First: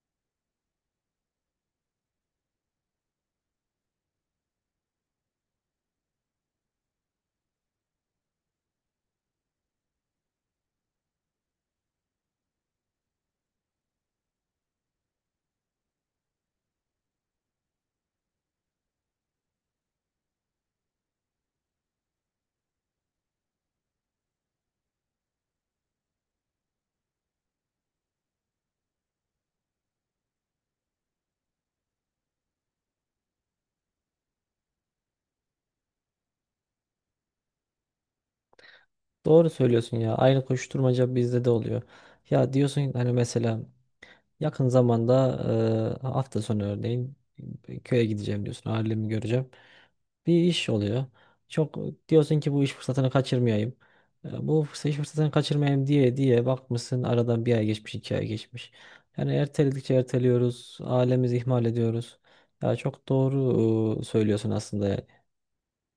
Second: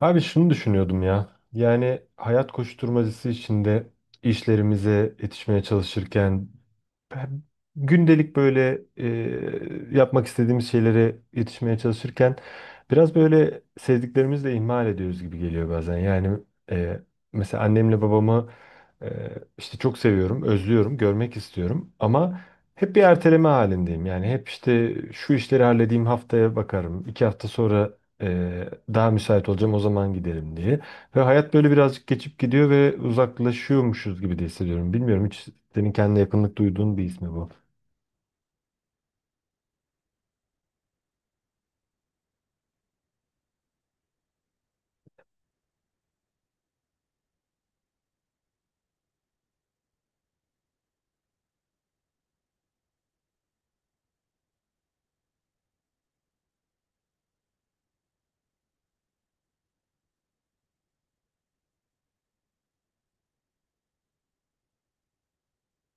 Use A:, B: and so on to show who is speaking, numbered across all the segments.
A: Abi şunu düşünüyordum ya. Yani hayat koşturmacası içinde işlerimize yetişmeye çalışırken hem gündelik böyle yapmak istediğimiz şeylere yetişmeye çalışırken biraz böyle sevdiklerimizi de ihmal ediyoruz gibi geliyor bazen. Yani e, mesela annemle babamı, e, işte çok seviyorum, özlüyorum, görmek istiyorum ama hep bir erteleme halindeyim. Yani hep işte şu işleri halledeyim haftaya bakarım, iki hafta sonra e, daha müsait olacağım o zaman gidelim diye. Ve hayat böyle birazcık geçip gidiyor ve uzaklaşıyormuşuz gibi de hissediyorum. Bilmiyorum hiç senin kendine yakınlık duyduğun bir ismi bu.
B: Doğru söylüyorsun ya. Aynı koşturmaca bizde de oluyor. Ya diyorsun hani mesela yakın zamanda hafta sonu örneğin köye gideceğim diyorsun. Ailemi göreceğim. Bir iş oluyor. Çok diyorsun ki bu iş fırsatını kaçırmayayım. İş fırsatını kaçırmayayım diye diye bakmışsın aradan bir ay geçmiş, iki ay geçmiş. Yani erteledikçe erteliyoruz. Ailemizi ihmal ediyoruz. Ya çok doğru söylüyorsun aslında. Yani.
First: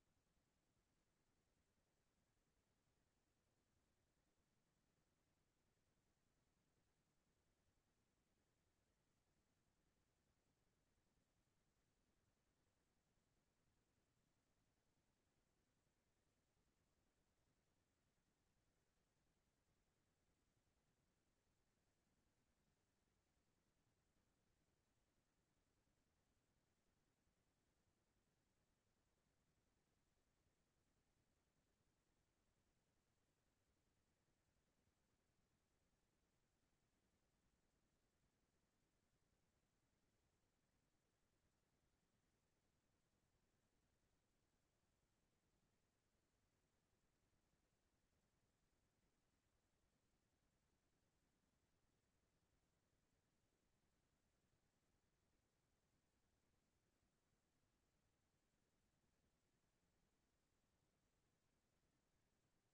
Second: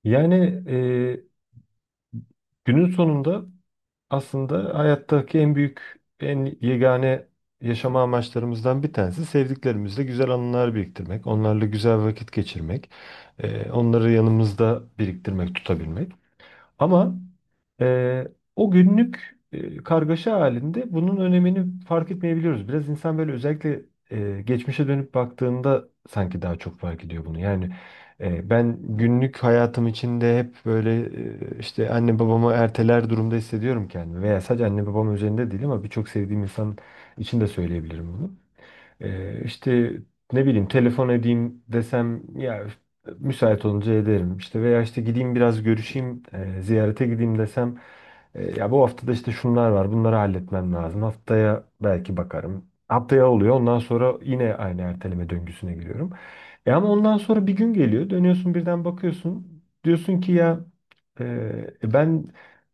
A: Yani e, günün sonunda aslında hayattaki en büyük, en yegane yaşama amaçlarımızdan bir tanesi sevdiklerimizle güzel anılar biriktirmek, onlarla güzel vakit geçirmek, onları yanımızda biriktirmek, tutabilmek. Ama e, o günlük kargaşa halinde bunun önemini fark etmeyebiliyoruz. Biraz insan böyle özellikle geçmişe dönüp baktığında sanki daha çok fark ediyor bunu. Yani, ben günlük hayatım içinde hep böyle işte anne babamı erteler durumda hissediyorum kendimi. Veya sadece anne babam üzerinde değil ama birçok sevdiğim insan için de söyleyebilirim bunu. İşte ne bileyim telefon edeyim desem ya müsait olunca ederim. İşte veya işte gideyim biraz görüşeyim, ziyarete gideyim desem ya bu haftada işte şunlar var, bunları halletmem lazım. Haftaya belki bakarım. Haftaya oluyor. Ondan sonra yine aynı erteleme döngüsüne giriyorum. E ama ondan sonra bir gün geliyor. Dönüyorsun birden bakıyorsun. Diyorsun ki ya, e, ben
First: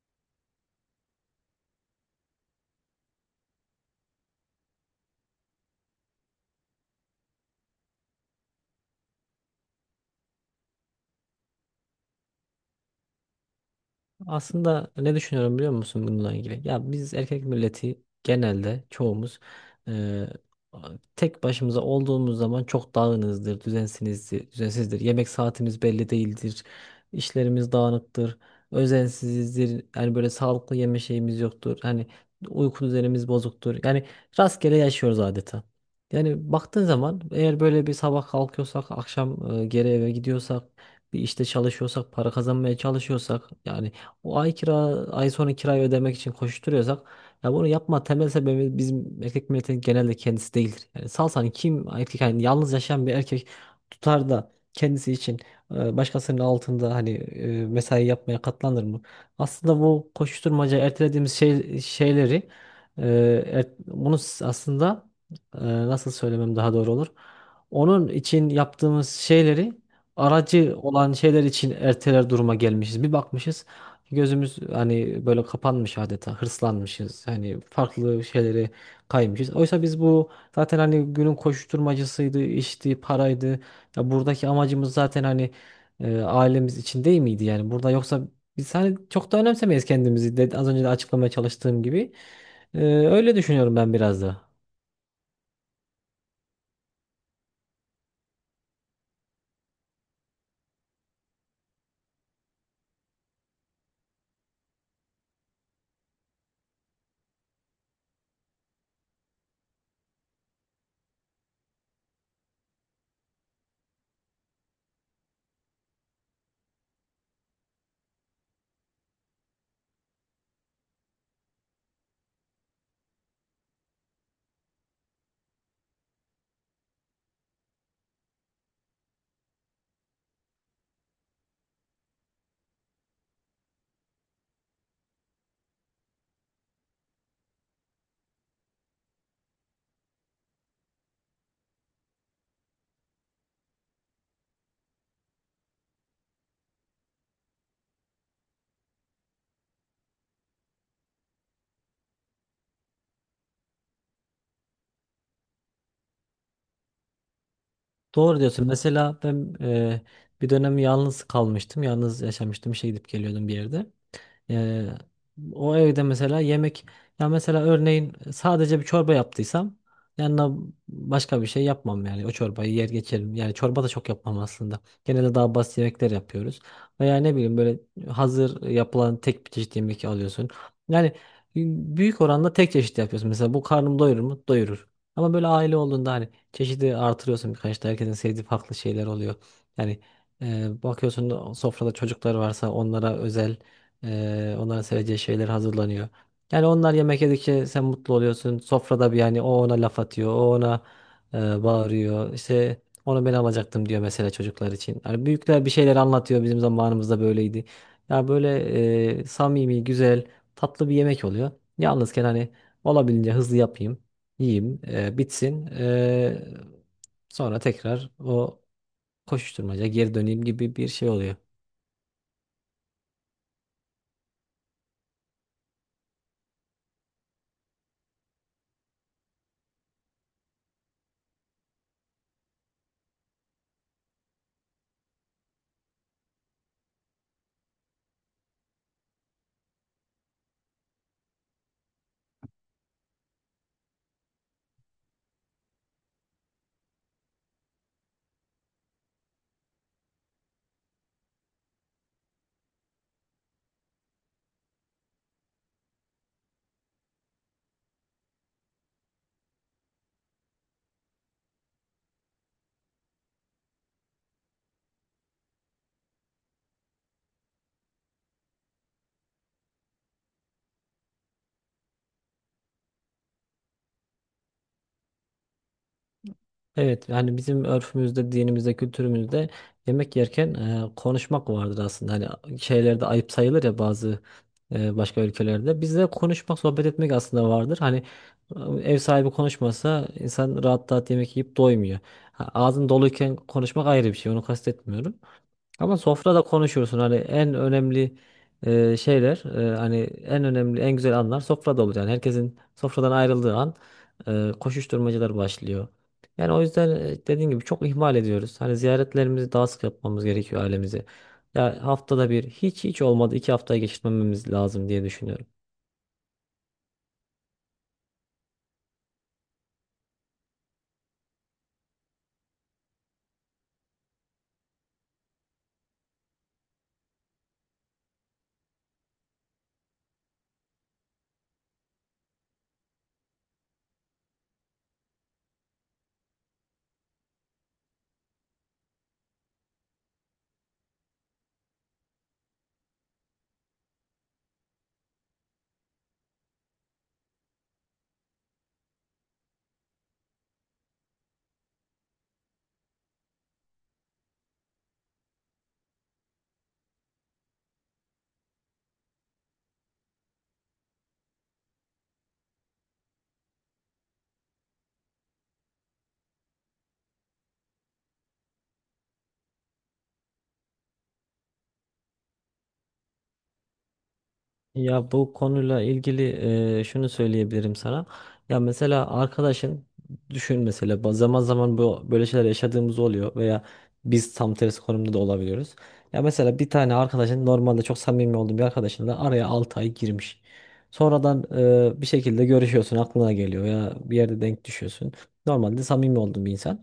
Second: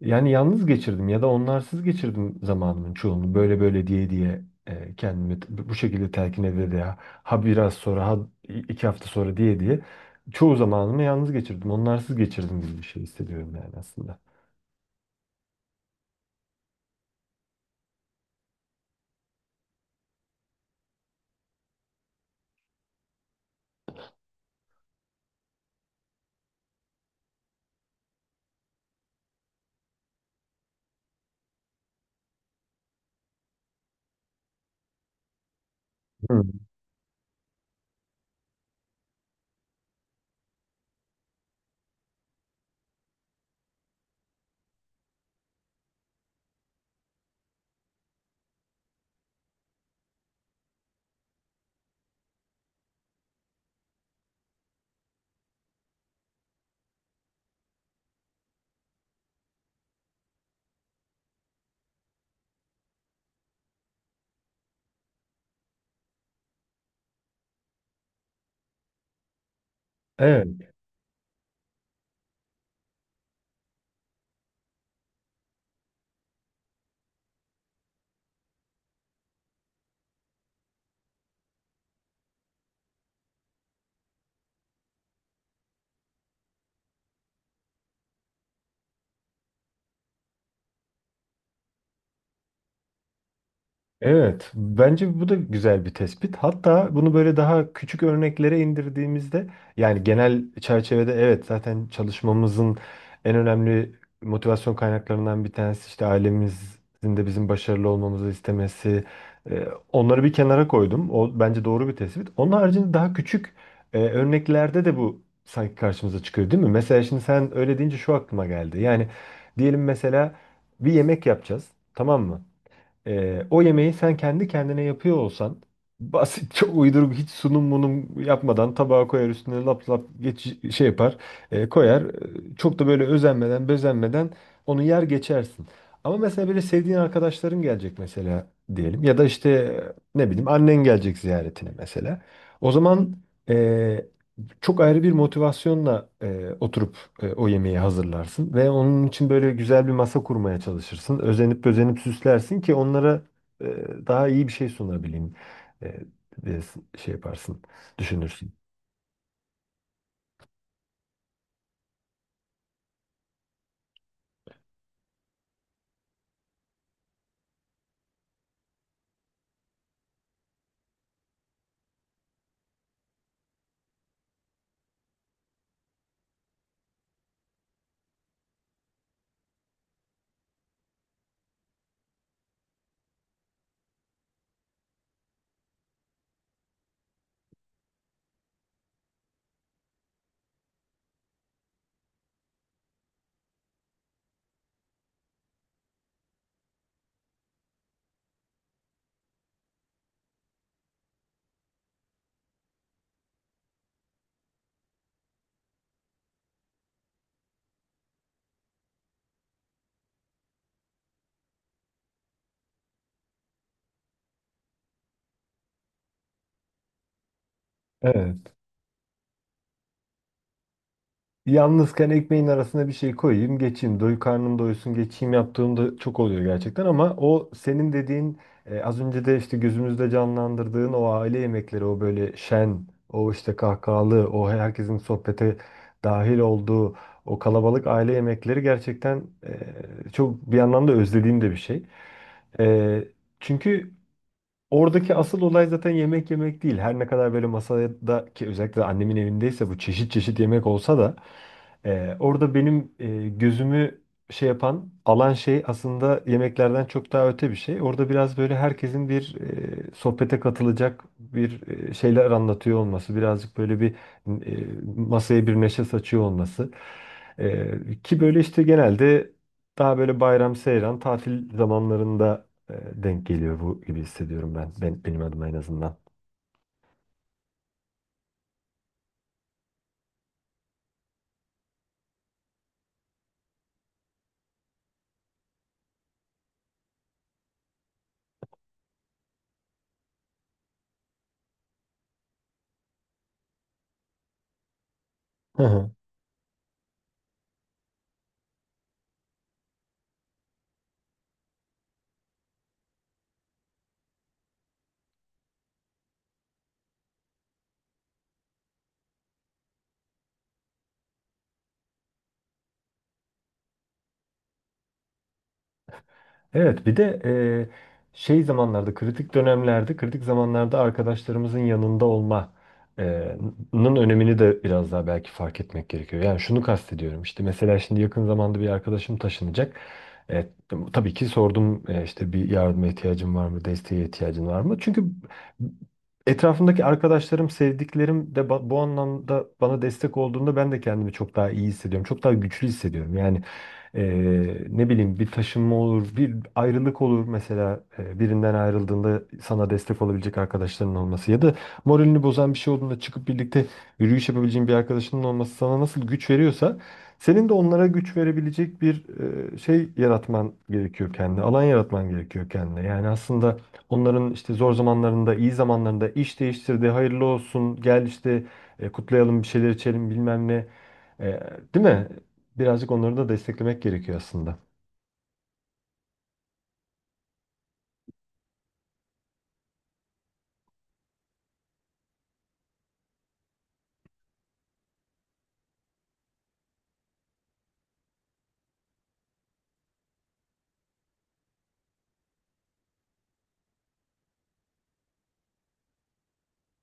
A: yani yalnız geçirdim ya da onlarsız geçirdim zamanımın çoğunu. Böyle böyle diye diye, kendimi bu şekilde telkin ede de ha, ha biraz sonra ha, iki hafta sonra diye diye çoğu zamanımı yalnız geçirdim. Onlarsız geçirdim gibi bir şey hissediyorum yani aslında.
B: Aslında ne düşünüyorum biliyor musun bununla ilgili? Ya biz erkek milleti genelde çoğumuz eee, tek başımıza olduğumuz zaman çok dağınızdır, düzensinizdir, düzensizdir. Yemek saatimiz belli değildir. İşlerimiz dağınıktır, özensizdir. Yani böyle sağlıklı yeme şeyimiz yoktur. Hani uyku düzenimiz bozuktur. Yani rastgele yaşıyoruz adeta.
A: Hı.
B: Yani baktığın zaman eğer böyle bir sabah kalkıyorsak, akşam geri eve gidiyorsak, bir işte çalışıyorsak, para kazanmaya çalışıyorsak yani o ay kira ay sonu kirayı ödemek için koşturuyorsak ya bunu yapma temel sebebi bizim erkek milletin genelde kendisi değildir. Yani salsan kim erkek yani yalnız yaşayan bir erkek tutar da kendisi için başkasının altında hani mesai yapmaya katlanır mı? Aslında bu koşturmaca ertelediğimiz şey, şeyleri e, aslında nasıl söylemem daha doğru olur? Onun için yaptığımız şeyleri
A: Evet.
B: aracı olan şeyler için erteler duruma gelmişiz. Bir bakmışız. Gözümüz hani böyle kapanmış adeta hırslanmışız. Hani farklı şeylere kaymışız. Oysa biz bu zaten hani günün koşuşturmacasıydı, işti, paraydı. Ya buradaki amacımız zaten hani ailemiz için değil miydi yani? Burada yoksa biz hani çok da önemsemeyiz kendimizi de, az önce de açıklamaya çalıştığım gibi. Öyle düşünüyorum ben biraz da.
A: Evet, bence bu da güzel bir tespit. Hatta bunu böyle daha küçük örneklere indirdiğimizde, yani genel çerçevede evet zaten çalışmamızın en önemli motivasyon kaynaklarından bir tanesi işte ailemizin de bizim başarılı olmamızı istemesi. Onları bir kenara koydum. O bence doğru bir tespit. Onun haricinde daha küçük örneklerde de bu sanki karşımıza çıkıyor, değil mi? Mesela şimdi sen öyle deyince şu aklıma geldi. Yani diyelim mesela bir yemek yapacağız, tamam mı? O yemeği sen kendi kendine yapıyor olsan basit çok uyduruk hiç sunum munum yapmadan tabağa koyar üstüne lap lap geç, şey yapar, koyar. E, çok da böyle özenmeden bezenmeden onu yer geçersin. Ama mesela böyle sevdiğin arkadaşların gelecek mesela, diyelim ya da işte ne bileyim annen gelecek ziyaretine mesela. O zaman çok ayrı bir motivasyonla oturup o yemeği hazırlarsın ve onun için böyle güzel bir masa kurmaya çalışırsın. Özenip özenip süslersin ki onlara e, daha iyi bir şey sunabileyim. E, e, Şey yaparsın,
B: Doğru
A: düşünürsün.
B: diyorsun. Mesela ben bir dönem yalnız kalmıştım. Yalnız yaşamıştım. İşe gidip geliyordum bir yerde. Ee, O evde mesela yemek ya mesela örneğin sadece bir çorba yaptıysam yanına başka bir şey yapmam yani o çorbayı yer geçerim. Yani çorba da çok yapmam aslında. Genelde daha basit yemekler yapıyoruz. Veya ne bileyim böyle hazır yapılan tek bir çeşit yemek alıyorsun. Yani büyük oranda tek çeşit yapıyorsun. Mesela bu karnım doyurur mu? Doyurur. Ama böyle aile olduğunda hani çeşidi artırıyorsun birkaç da herkesin sevdiği farklı şeyler oluyor. Yani bakıyorsun sofrada çocuklar varsa onlara özel onların seveceği şeyler hazırlanıyor. Yani onlar yemek yedikçe sen mutlu oluyorsun. Sofrada bir yani o ona laf atıyor, o ona bağırıyor. İşte onu ben alacaktım diyor mesela çocuklar için. Yani büyükler bir şeyler anlatıyor bizim zamanımızda böyleydi. Ya böyle samimi, güzel, tatlı bir yemek oluyor. Yalnızken hani olabildiğince hızlı yapayım, yiyeyim, bitsin. Sonra tekrar
A: Evet.
B: o koşuşturmaca geri döneyim gibi bir şey oluyor.
A: Yalnızken ekmeğin arasına bir şey koyayım, geçeyim. Doy karnım doysun, geçeyim yaptığımda çok oluyor gerçekten ama o senin dediğin, az önce de işte gözümüzde canlandırdığın o aile yemekleri, o böyle şen, o işte kahkahalı, o herkesin sohbete dahil olduğu o kalabalık aile yemekleri gerçekten çok bir yandan da özlediğim de bir şey. E, Çünkü oradaki asıl olay zaten yemek yemek değil. Her ne kadar böyle masada ki özellikle de annemin evindeyse bu çeşit çeşit yemek olsa da orada benim gözümü şey yapan alan şey aslında yemeklerden çok daha öte bir şey. Orada biraz böyle herkesin bir sohbete katılacak bir şeyler anlatıyor olması, birazcık böyle bir e, masaya bir neşe saçıyor olması. E, ki böyle işte genelde daha böyle bayram, seyran, tatil zamanlarında e, denk geliyor bu gibi hissediyorum ben. Ben benim adıma en azından.
B: Evet yani bizim örfümüzde, dinimizde, kültürümüzde yemek yerken konuşmak vardır aslında. Hani şeylerde ayıp sayılır ya bazı başka ülkelerde. Bizde konuşmak, sohbet etmek aslında vardır. Hani e, ev sahibi konuşmasa insan rahat rahat yemek yiyip doymuyor. Ha, ağzın doluyken konuşmak ayrı bir şey. Onu kastetmiyorum.
A: Hı hı.
B: Ama sofrada konuşursun hani en önemli şeyler hani en önemli en güzel anlar sofrada olur yani herkesin sofradan ayrıldığı an koşuşturmacalar başlıyor. Yani o yüzden dediğim gibi çok ihmal ediyoruz. Hani ziyaretlerimizi daha sık yapmamız gerekiyor ailemizi. Ya haftada bir hiç olmadı iki haftaya geçirmememiz lazım diye düşünüyorum.
A: Evet, bir de şey zamanlarda, kritik dönemlerde, kritik zamanlarda arkadaşlarımızın yanında olma e, nın önemini de biraz daha belki fark etmek gerekiyor. Yani şunu kastediyorum. İşte mesela şimdi yakın zamanda bir arkadaşım taşınacak. E, tabii ki sordum, işte bir yardıma ihtiyacın var mı, desteğe ihtiyacın var mı? Çünkü etrafımdaki arkadaşlarım, sevdiklerim de bu anlamda bana destek olduğunda ben de kendimi çok daha iyi hissediyorum. Çok daha güçlü hissediyorum. Yani ne bileyim bir taşınma olur, bir ayrılık olur mesela, birinden ayrıldığında sana destek olabilecek arkadaşların olması ya da moralini bozan bir şey olduğunda çıkıp birlikte yürüyüş yapabileceğin bir arkadaşının olması sana nasıl güç veriyorsa senin de onlara güç verebilecek bir şey yaratman gerekiyor kendine, alan yaratman gerekiyor kendine. Yani aslında onların işte zor zamanlarında, iyi zamanlarında iş değiştirdi, hayırlı olsun, gel işte kutlayalım bir şeyler içelim bilmem ne. E, değil mi? Birazcık onları da desteklemek gerekiyor aslında.
B: Ya bu konuyla ilgili şunu söyleyebilirim sana. Ya mesela arkadaşın düşün mesela zaman zaman bu böyle şeyler yaşadığımız oluyor veya biz tam tersi konumda da olabiliyoruz. Ya mesela bir tane arkadaşın normalde çok samimi olduğum bir arkadaşınla araya 6 ay girmiş. Sonradan bir şekilde görüşüyorsun aklına geliyor ya bir yerde denk düşüyorsun. Normalde samimi olduğun bir insan.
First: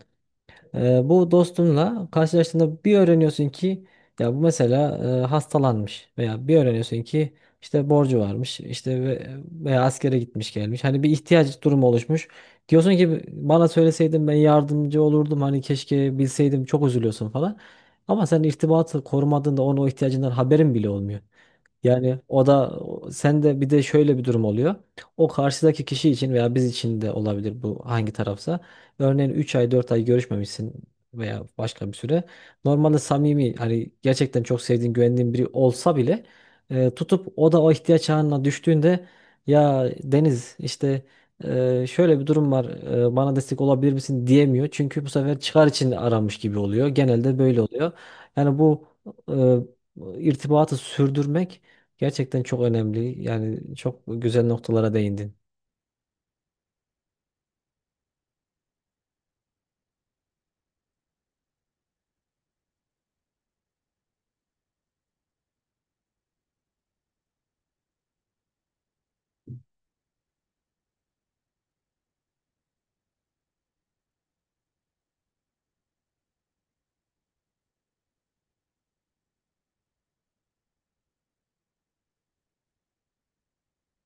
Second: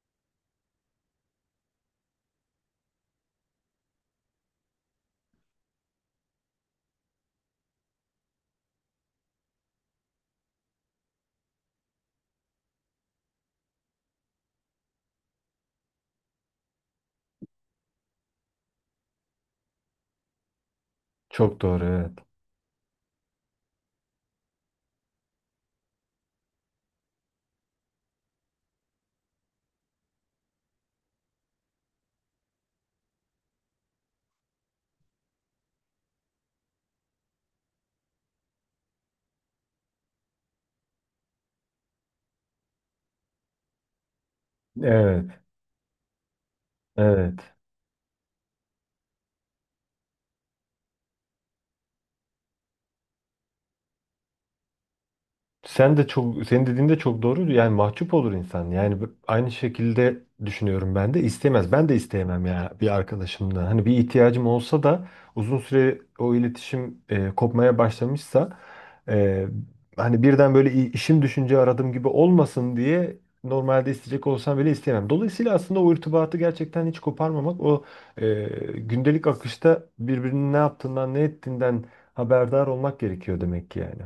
B: Bu dostunla karşılaştığında bir öğreniyorsun ki ya bu mesela hastalanmış veya bir öğreniyorsun ki işte borcu varmış işte veya askere gitmiş gelmiş hani bir ihtiyaç durumu oluşmuş diyorsun ki bana söyleseydin ben yardımcı olurdum hani keşke bilseydim çok üzülüyorsun falan ama sen irtibatı korumadığında onun o ihtiyacından haberin bile olmuyor.
A: Çok doğru, evet.
B: Yani o da sen de bir de şöyle bir durum oluyor. O karşıdaki kişi için veya biz için de olabilir bu hangi tarafsa. Örneğin 3 ay 4 ay görüşmemişsin veya başka bir süre. Normalde samimi hani gerçekten çok sevdiğin güvendiğin biri olsa bile tutup o da o ihtiyaç anına düştüğünde ya Deniz işte şöyle bir durum var bana destek olabilir misin diyemiyor. Çünkü bu
A: Evet,
B: sefer çıkar için aramış gibi oluyor. Genelde
A: evet.
B: böyle oluyor. Yani bu irtibatı sürdürmek gerçekten çok önemli. Yani çok güzel noktalara değindin.
A: Sen de çok, senin dediğin de çok doğru. Yani mahcup olur insan. Yani aynı şekilde düşünüyorum ben de. İstemez, ben de isteyemem ya bir arkadaşımdan. Hani bir ihtiyacım olsa da uzun süre o iletişim kopmaya başlamışsa e, hani birden böyle işim düşünce aradım gibi olmasın diye normalde isteyecek olsam bile isteyemem. Dolayısıyla aslında o irtibatı gerçekten hiç koparmamak, o e, gündelik akışta birbirinin ne yaptığından ne ettiğinden haberdar olmak gerekiyor demek ki yani.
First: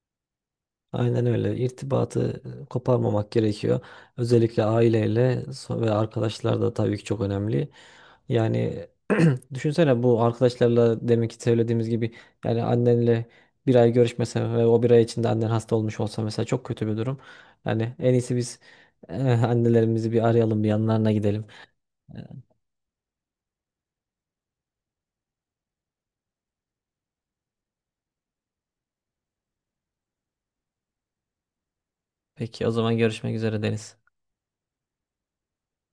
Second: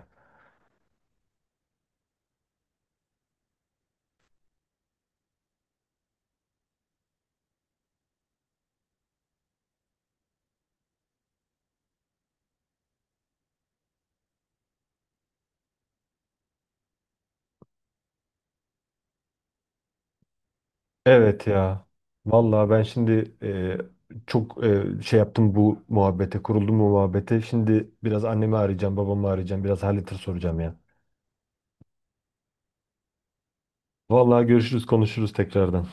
B: Aynen öyle. İrtibatı koparmamak gerekiyor. Özellikle aileyle ve arkadaşlar da tabii ki çok önemli. Yani düşünsene bu arkadaşlarla demek ki söylediğimiz gibi yani annenle bir ay görüşmesen ve o bir ay içinde annen hasta olmuş olsa mesela çok kötü bir durum. Yani en iyisi biz annelerimizi bir arayalım, bir yanlarına gidelim.
A: Evet ya. Vallahi ben şimdi, çok şey yaptım bu muhabbete, kuruldum bu muhabbete. Şimdi biraz annemi arayacağım, babamı arayacağım, biraz hal hatır soracağım ya.
B: Peki o zaman görüşmek üzere Deniz.
A: Vallahi görüşürüz, konuşuruz tekrardan.